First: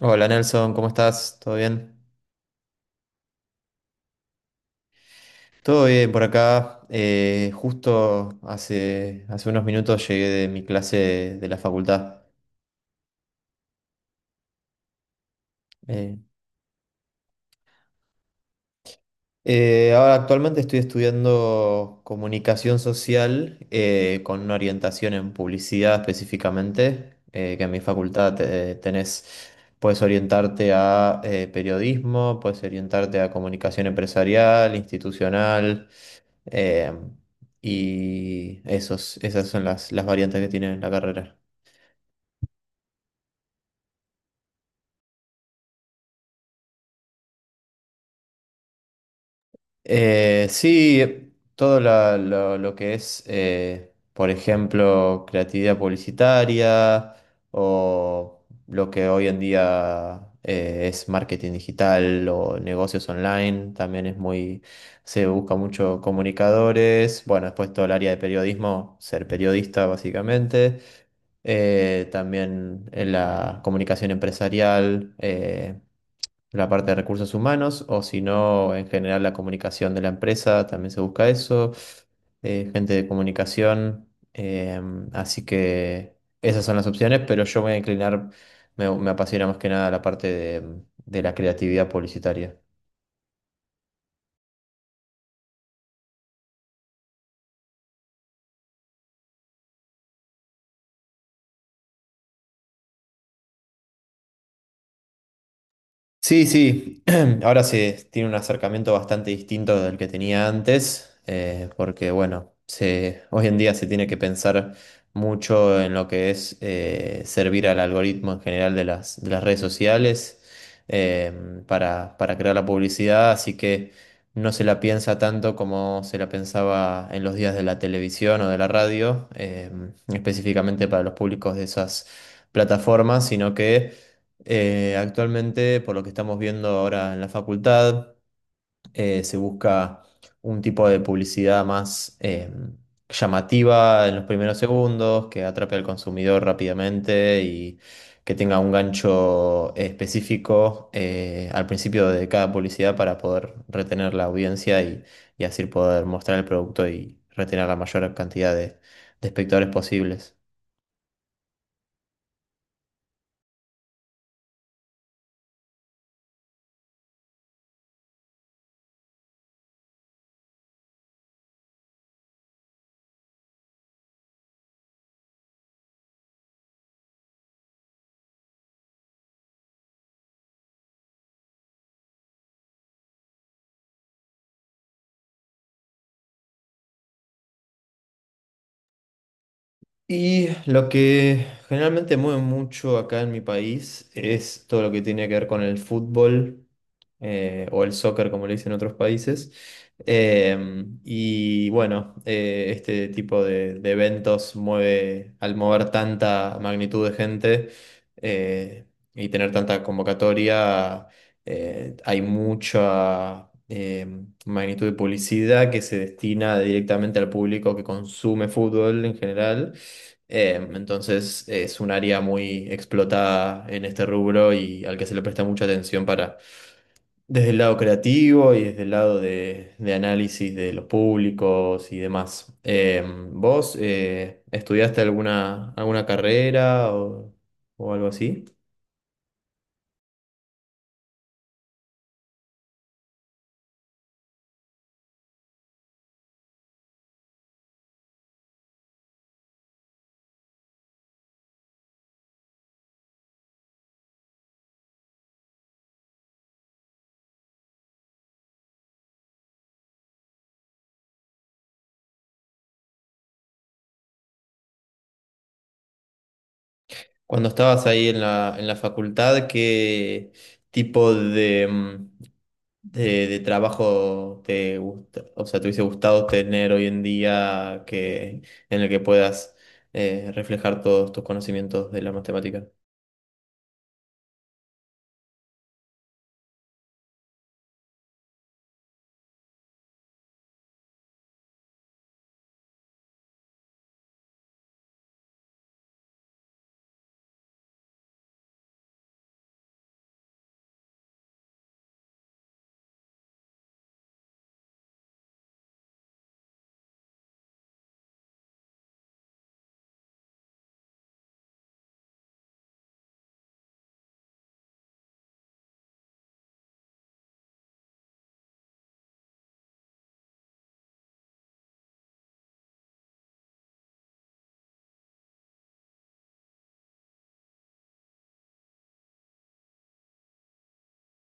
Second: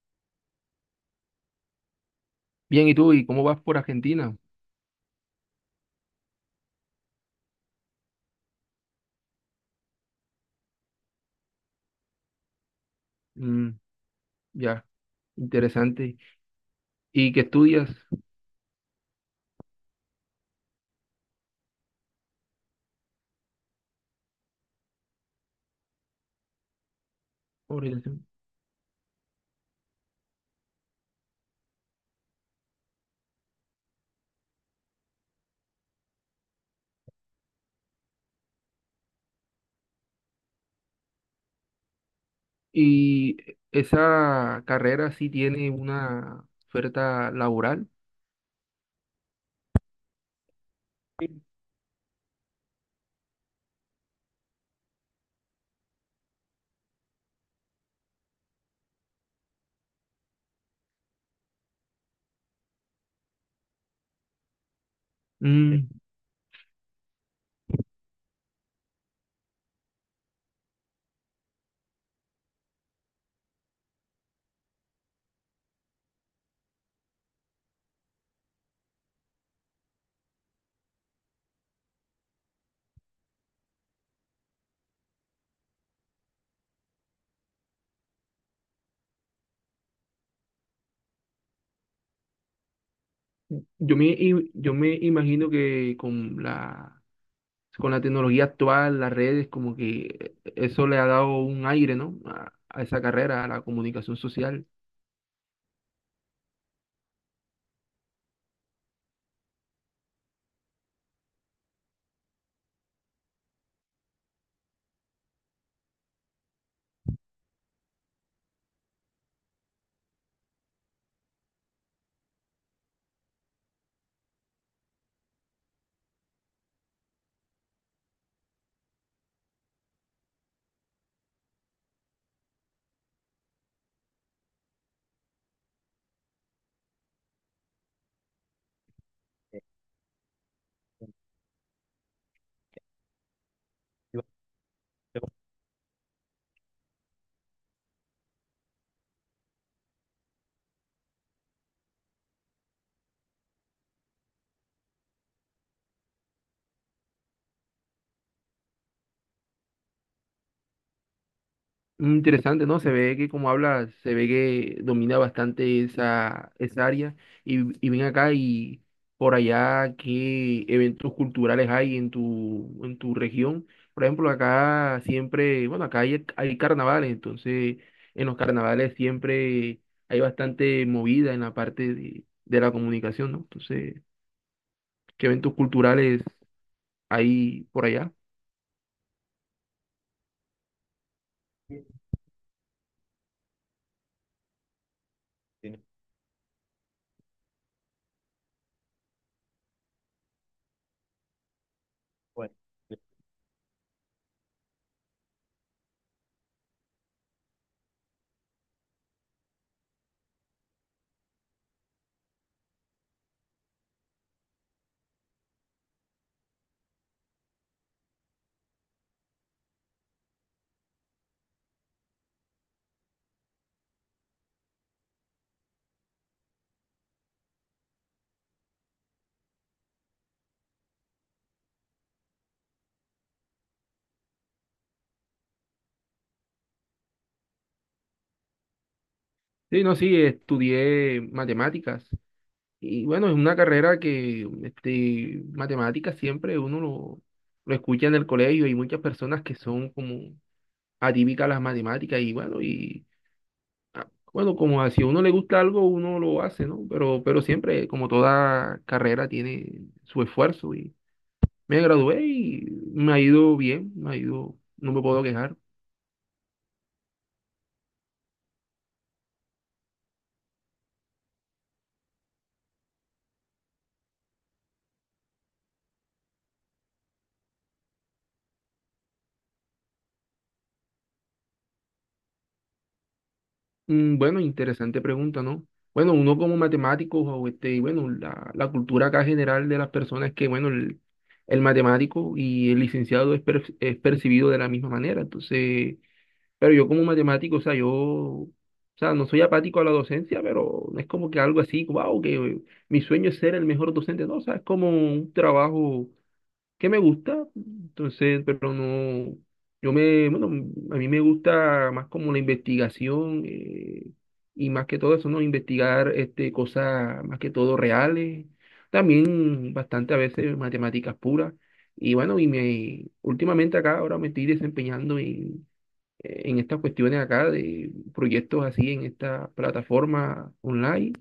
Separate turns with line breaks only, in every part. Hola Nelson, ¿cómo estás? ¿Todo bien?
Bien, ¿y tú? ¿Y cómo vas por Argentina?
Todo bien por acá. Justo hace unos minutos llegué de mi clase de la facultad.
Mm, ya,
Eh,
interesante. ¿Y qué estudias?
Ahora actualmente estoy estudiando comunicación social con una orientación en publicidad específicamente, que en mi
Orientación.
facultad tenés, puedes orientarte a periodismo, puedes orientarte a comunicación empresarial, institucional. Eh, Esas son las variantes que tiene la carrera.
¿Y esa carrera sí tiene una oferta laboral?
Sí,
Sí.
todo lo que es, por ejemplo, creatividad publicitaria o lo que hoy en día es marketing digital o negocios online, también es se busca
Mm,
mucho comunicadores. Bueno, después todo el área de periodismo, ser periodista básicamente, también en la comunicación empresarial. La parte de recursos humanos, o si no, en general la comunicación de la empresa, también se busca eso, gente de comunicación, así que esas son las opciones, pero yo me voy a inclinar, me apasiona más que nada la parte de la creatividad publicitaria.
yo me imagino que con la tecnología actual, las redes, como que eso le ha dado un aire, ¿no? A esa carrera, a la comunicación social.
Sí, sí, ahora se tiene un acercamiento bastante distinto del que tenía antes, porque bueno, hoy en día se tiene que pensar mucho en lo que es servir al algoritmo en general de de las redes sociales, eh, para crear la publicidad, así que no se la piensa tanto como se la pensaba en los días de la televisión o de la radio, específicamente para los públicos de esas plataformas, sino que actualmente, por lo que estamos viendo ahora en la facultad, se busca un tipo de publicidad más llamativa en los primeros segundos, que atrape al consumidor rápidamente y que tenga un gancho específico al principio de cada publicidad para poder retener la audiencia, y así poder mostrar el producto y retener la mayor cantidad de espectadores posibles.
Interesante, ¿no? Se ve que como habla, se ve que domina bastante esa área. Y ven acá y por allá, ¿qué eventos culturales hay en tu región? Por ejemplo, acá siempre, bueno, acá hay carnavales, entonces en los carnavales siempre hay bastante movida en la parte de la comunicación, ¿no? Entonces, ¿qué eventos culturales hay por allá?
Y lo que generalmente mueve mucho acá en mi país es todo lo que tiene que ver con el fútbol, o el soccer, como le dicen en otros países. Y bueno, este tipo de eventos mueve, al mover tanta magnitud de gente eh, y tener tanta convocatoria, hay mucha magnitud de publicidad que se destina directamente al público que consume fútbol en general. Entonces es un área muy explotada en este rubro y al que se le presta mucha atención para, desde el lado creativo y desde el lado de análisis de los públicos y demás. ¿Vos estudiaste alguna carrera o algo así?
Sí, no, sí, estudié matemáticas. Y bueno, es una carrera que, este, matemáticas siempre uno lo escucha en el colegio. Hay muchas personas que son como atípicas a las matemáticas y bueno, y ah, bueno, como si a uno le gusta algo, uno lo hace, ¿no? Pero siempre, como toda carrera, tiene su esfuerzo y me gradué y me ha ido bien, me ha ido, no me puedo quejar.
Cuando estabas ahí en en la facultad, ¿qué tipo de, de trabajo te gusta? O sea, ¿te hubiese gustado tener hoy en día en el que puedas reflejar todos tus conocimientos de la matemática?
Mm. Bueno, interesante pregunta, ¿no? Bueno, uno como matemático, o este, y bueno, la cultura acá general de las personas es que, bueno, el matemático y el licenciado es percibido de la misma manera. Entonces, pero yo como matemático, o sea, yo, o sea, no soy apático a la docencia, pero no es como que algo así, wow, que mi sueño es ser el mejor docente, no, o sea, es como un trabajo que me gusta, entonces, pero no, bueno, a mí me gusta más como la investigación, y más que todo eso, ¿no? Investigar este, cosas más que todo reales, también bastante a veces matemáticas puras. Y bueno, últimamente acá ahora me estoy desempeñando en estas cuestiones acá de proyectos así en esta plataforma online.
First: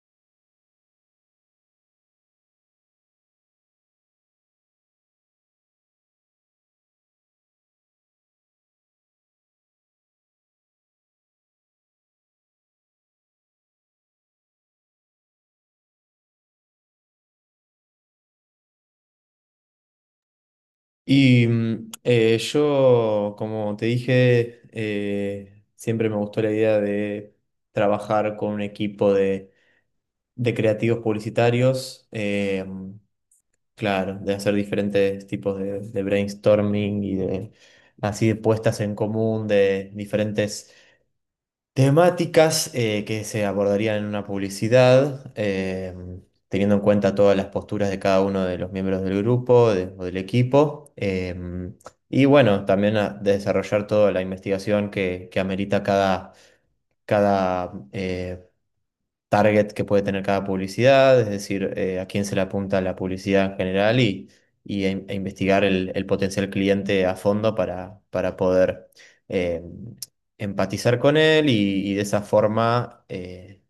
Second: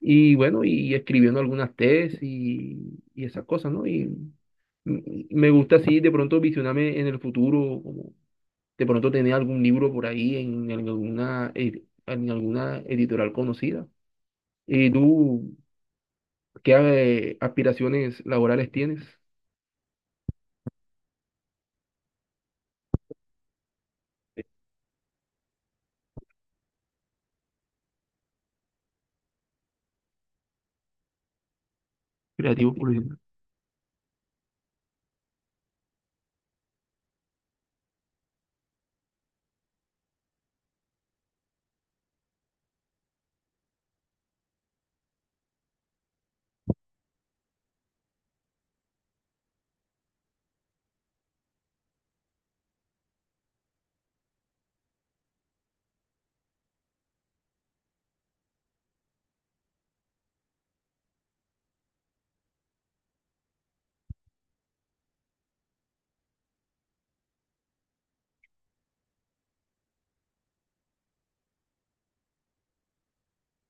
Y bueno, y escribiendo algunas tesis y esas cosas, ¿no? Y me gusta así de pronto visionarme en el futuro, como de pronto tener algún libro por ahí en alguna editorial conocida. ¿Y tú qué aspiraciones laborales tienes?
Yo, como te dije, siempre me gustó la idea de trabajar con un equipo de creativos publicitarios.
Creativo por ejemplo.
Claro, de hacer diferentes tipos de brainstorming y de, así, de puestas en común de diferentes temáticas que se abordarían en una publicidad, teniendo en cuenta todas las posturas de cada uno de los miembros del grupo de- o del equipo. Y bueno, también desarrollar toda la investigación que amerita cada target que puede tener cada publicidad, es decir, a quién se le apunta la publicidad en general, y a investigar el potencial cliente a fondo para poder eh, empatizar con él, y de esa forma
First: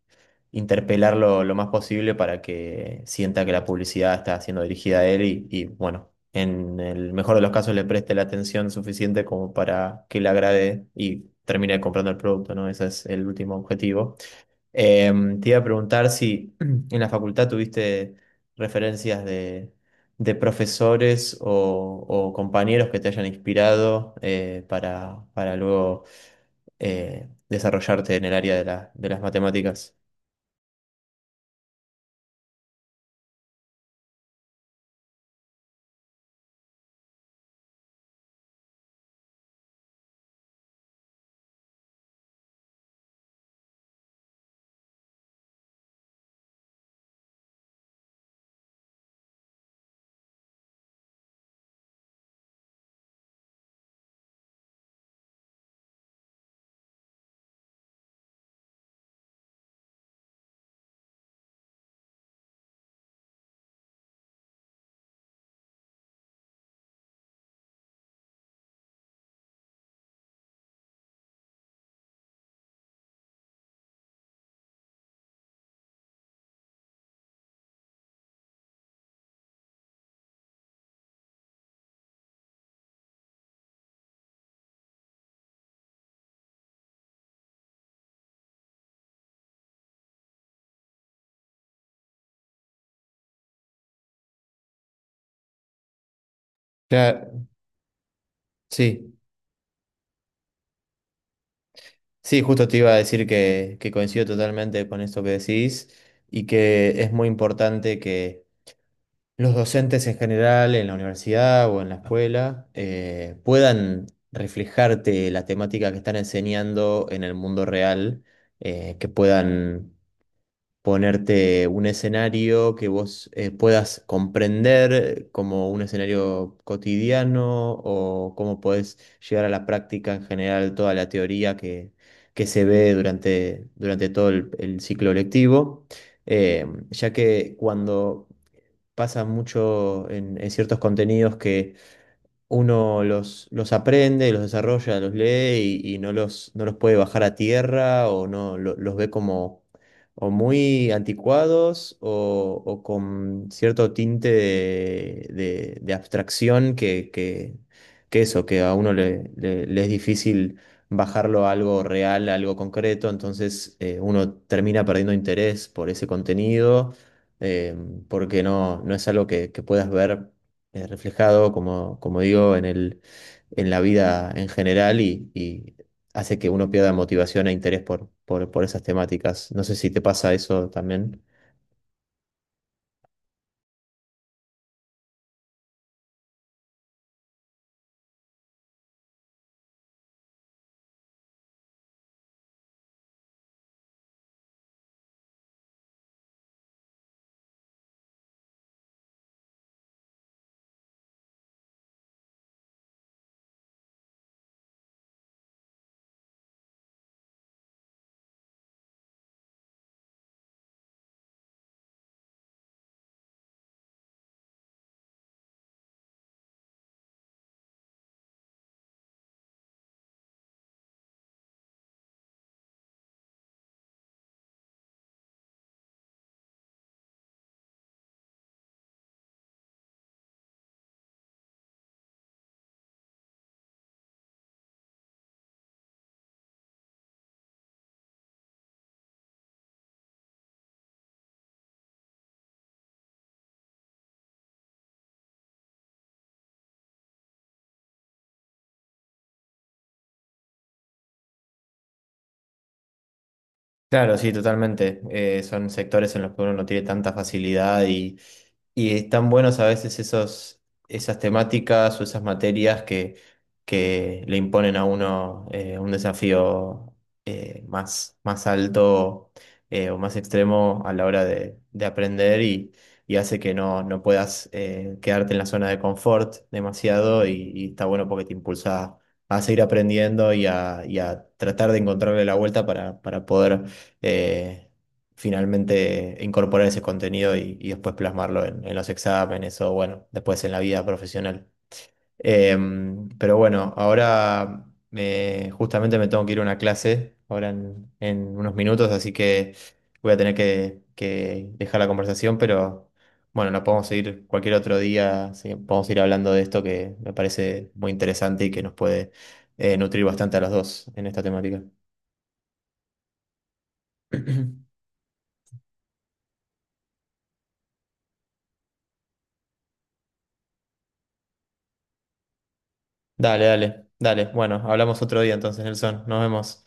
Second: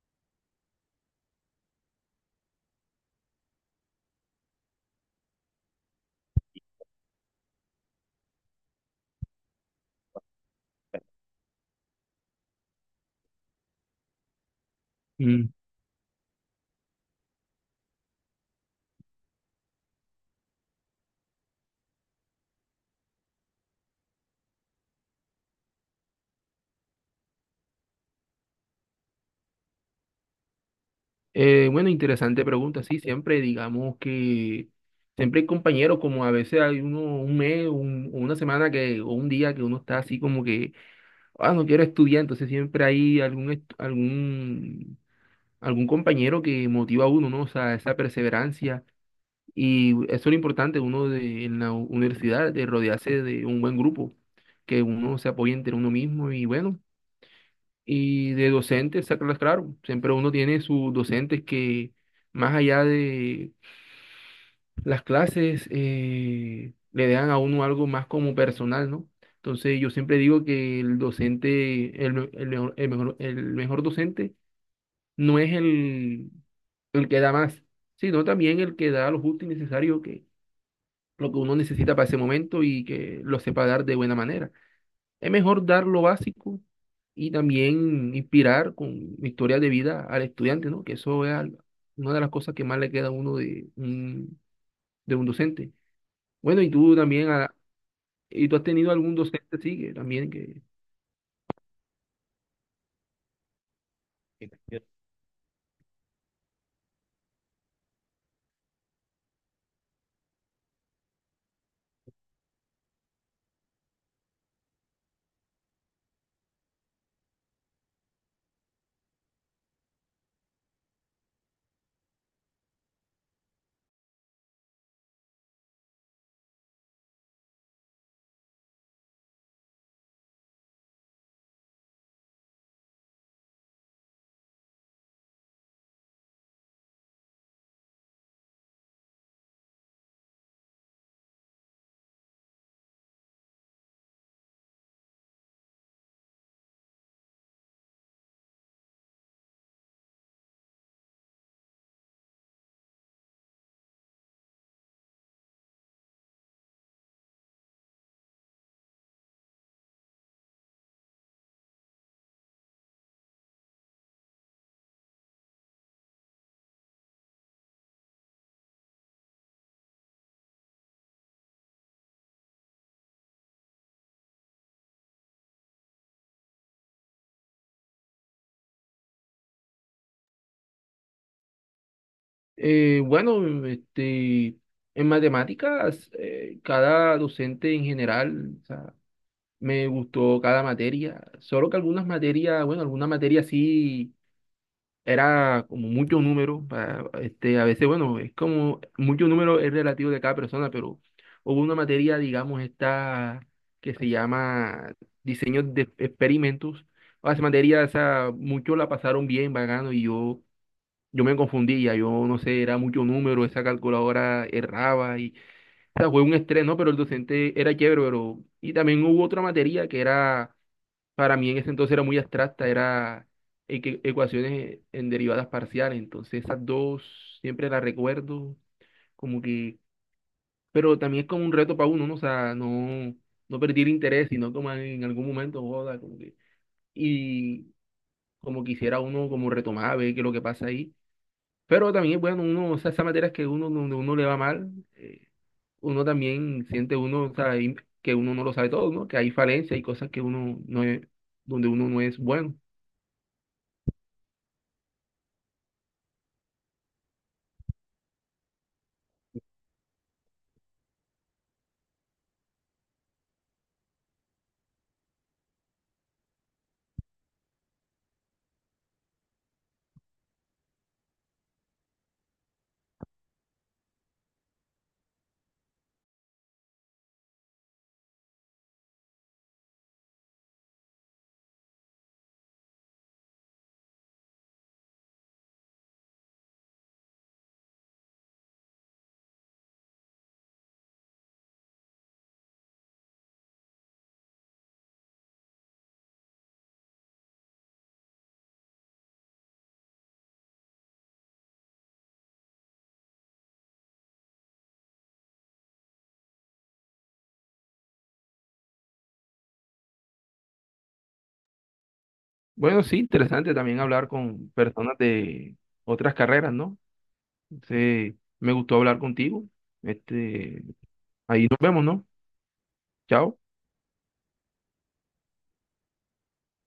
interpelarlo lo más posible para que sienta que la publicidad está siendo dirigida a él, y, bueno, en el mejor de los casos le preste la atención suficiente como para que le agrade y termine comprando el producto, ¿no? Ese es el último objetivo. Te
Mm.
iba a preguntar si en la facultad tuviste referencias de profesores o compañeros que te hayan inspirado para luego desarrollarte en el área de de las matemáticas.
Bueno, interesante pregunta. Sí, siempre digamos que siempre hay compañeros, como a veces hay uno un mes, o una semana que, o un día que uno está así como que no quiero estudiar, entonces siempre hay algún compañero que motiva a uno, ¿no? O sea, esa perseverancia. Y eso es lo importante, uno de, en la universidad, de rodearse de un buen grupo, que uno se apoye entre uno mismo y bueno. Y de docentes, sacarlas claro. Siempre uno tiene sus docentes que, más allá de las clases, le dan a uno algo más como personal, ¿no? Entonces yo siempre digo que el docente, el mejor docente no es el que da más, sino también el que da lo justo y necesario que lo que uno necesita para ese momento y que lo sepa dar de buena manera. Es mejor dar lo básico y también inspirar con historias de vida al estudiante, ¿no? Que eso es una de las cosas que más le queda a uno de un docente. Bueno, y tú también,
Claro,
y tú has tenido algún
sí,
docente, sí, que también que...
sí, justo te iba a decir que coincido totalmente con esto que decís, y que es muy importante que los docentes en general, en la universidad o en la escuela, puedan reflejarte la temática que están enseñando en el mundo real, que puedan ponerte un escenario que vos puedas comprender como un escenario cotidiano, o cómo podés llevar a la práctica en general toda la teoría que se ve durante todo el ciclo lectivo, ya que cuando... pasa mucho en ciertos contenidos que uno los aprende, los desarrolla, los lee y no los puede bajar a tierra, o no los ve como o muy anticuados, o con cierto tinte de abstracción que eso, que a uno le es difícil bajarlo a algo real, a algo concreto. Entonces, uno termina perdiendo interés por ese contenido, eh, porque no, no es algo que puedas ver reflejado, como, como digo, en en la vida en general, y hace que uno pierda motivación e interés por esas temáticas. No sé si te pasa eso también.
bueno, este, en matemáticas, cada docente en general, o sea, me gustó cada materia, solo que algunas materias, bueno, alguna materia sí era como mucho número, para, este, a veces, bueno, es como mucho número es relativo de cada persona, pero hubo una materia, digamos, esta que se llama diseño de experimentos. O sea, esa materia, o sea, muchos la pasaron bien, vagando, y yo, me confundía, yo no sé, era mucho número, esa calculadora erraba, y, o sea, fue un estrés, ¿no? Pero el docente era chévere, pero, y también hubo otra materia que era para mí en ese entonces era muy abstracta, era ecuaciones en derivadas parciales, entonces esas dos siempre las recuerdo, como que, pero también es como un reto para uno, ¿no? O sea, no, no perder interés, sino como en algún momento, joda, como que, y como quisiera uno como retomar, ver qué es lo que pasa ahí, pero también, bueno, uno, o sea, esas materias que uno, donde uno le va mal, eh, uno también siente uno, o sea, ahí que uno no lo sabe todo, ¿no? Que hay falencias y cosas que uno no es, donde uno no es bueno.
Claro, sí, totalmente. Son sectores en los que uno no tiene tanta facilidad, y Y están buenos a veces esos, esas temáticas o esas materias que le imponen a uno un desafío eh, más alto, o más extremo a la hora de aprender, y hace que no, no puedas quedarte en la zona de confort demasiado, y está bueno porque te impulsa a seguir aprendiendo, y a tratar de encontrarle la vuelta para poder... eh, finalmente incorporar ese contenido, y después plasmarlo en los exámenes o, bueno, después en la vida profesional. Pero bueno, ahora justamente me tengo que ir a una clase ahora en unos minutos, así que voy a tener que dejar la conversación, pero bueno, la podemos seguir cualquier otro día. Sí, podemos ir hablando de esto que me parece muy interesante y que nos puede nutrir bastante a los dos en esta temática.
Bueno, sí, interesante también hablar con personas de otras carreras, ¿no? Entonces, me gustó hablar contigo. Este, ahí nos vemos, ¿no? Chao.
Dale, dale, dale. Bueno, hablamos otro día entonces, Nelson. Nos vemos.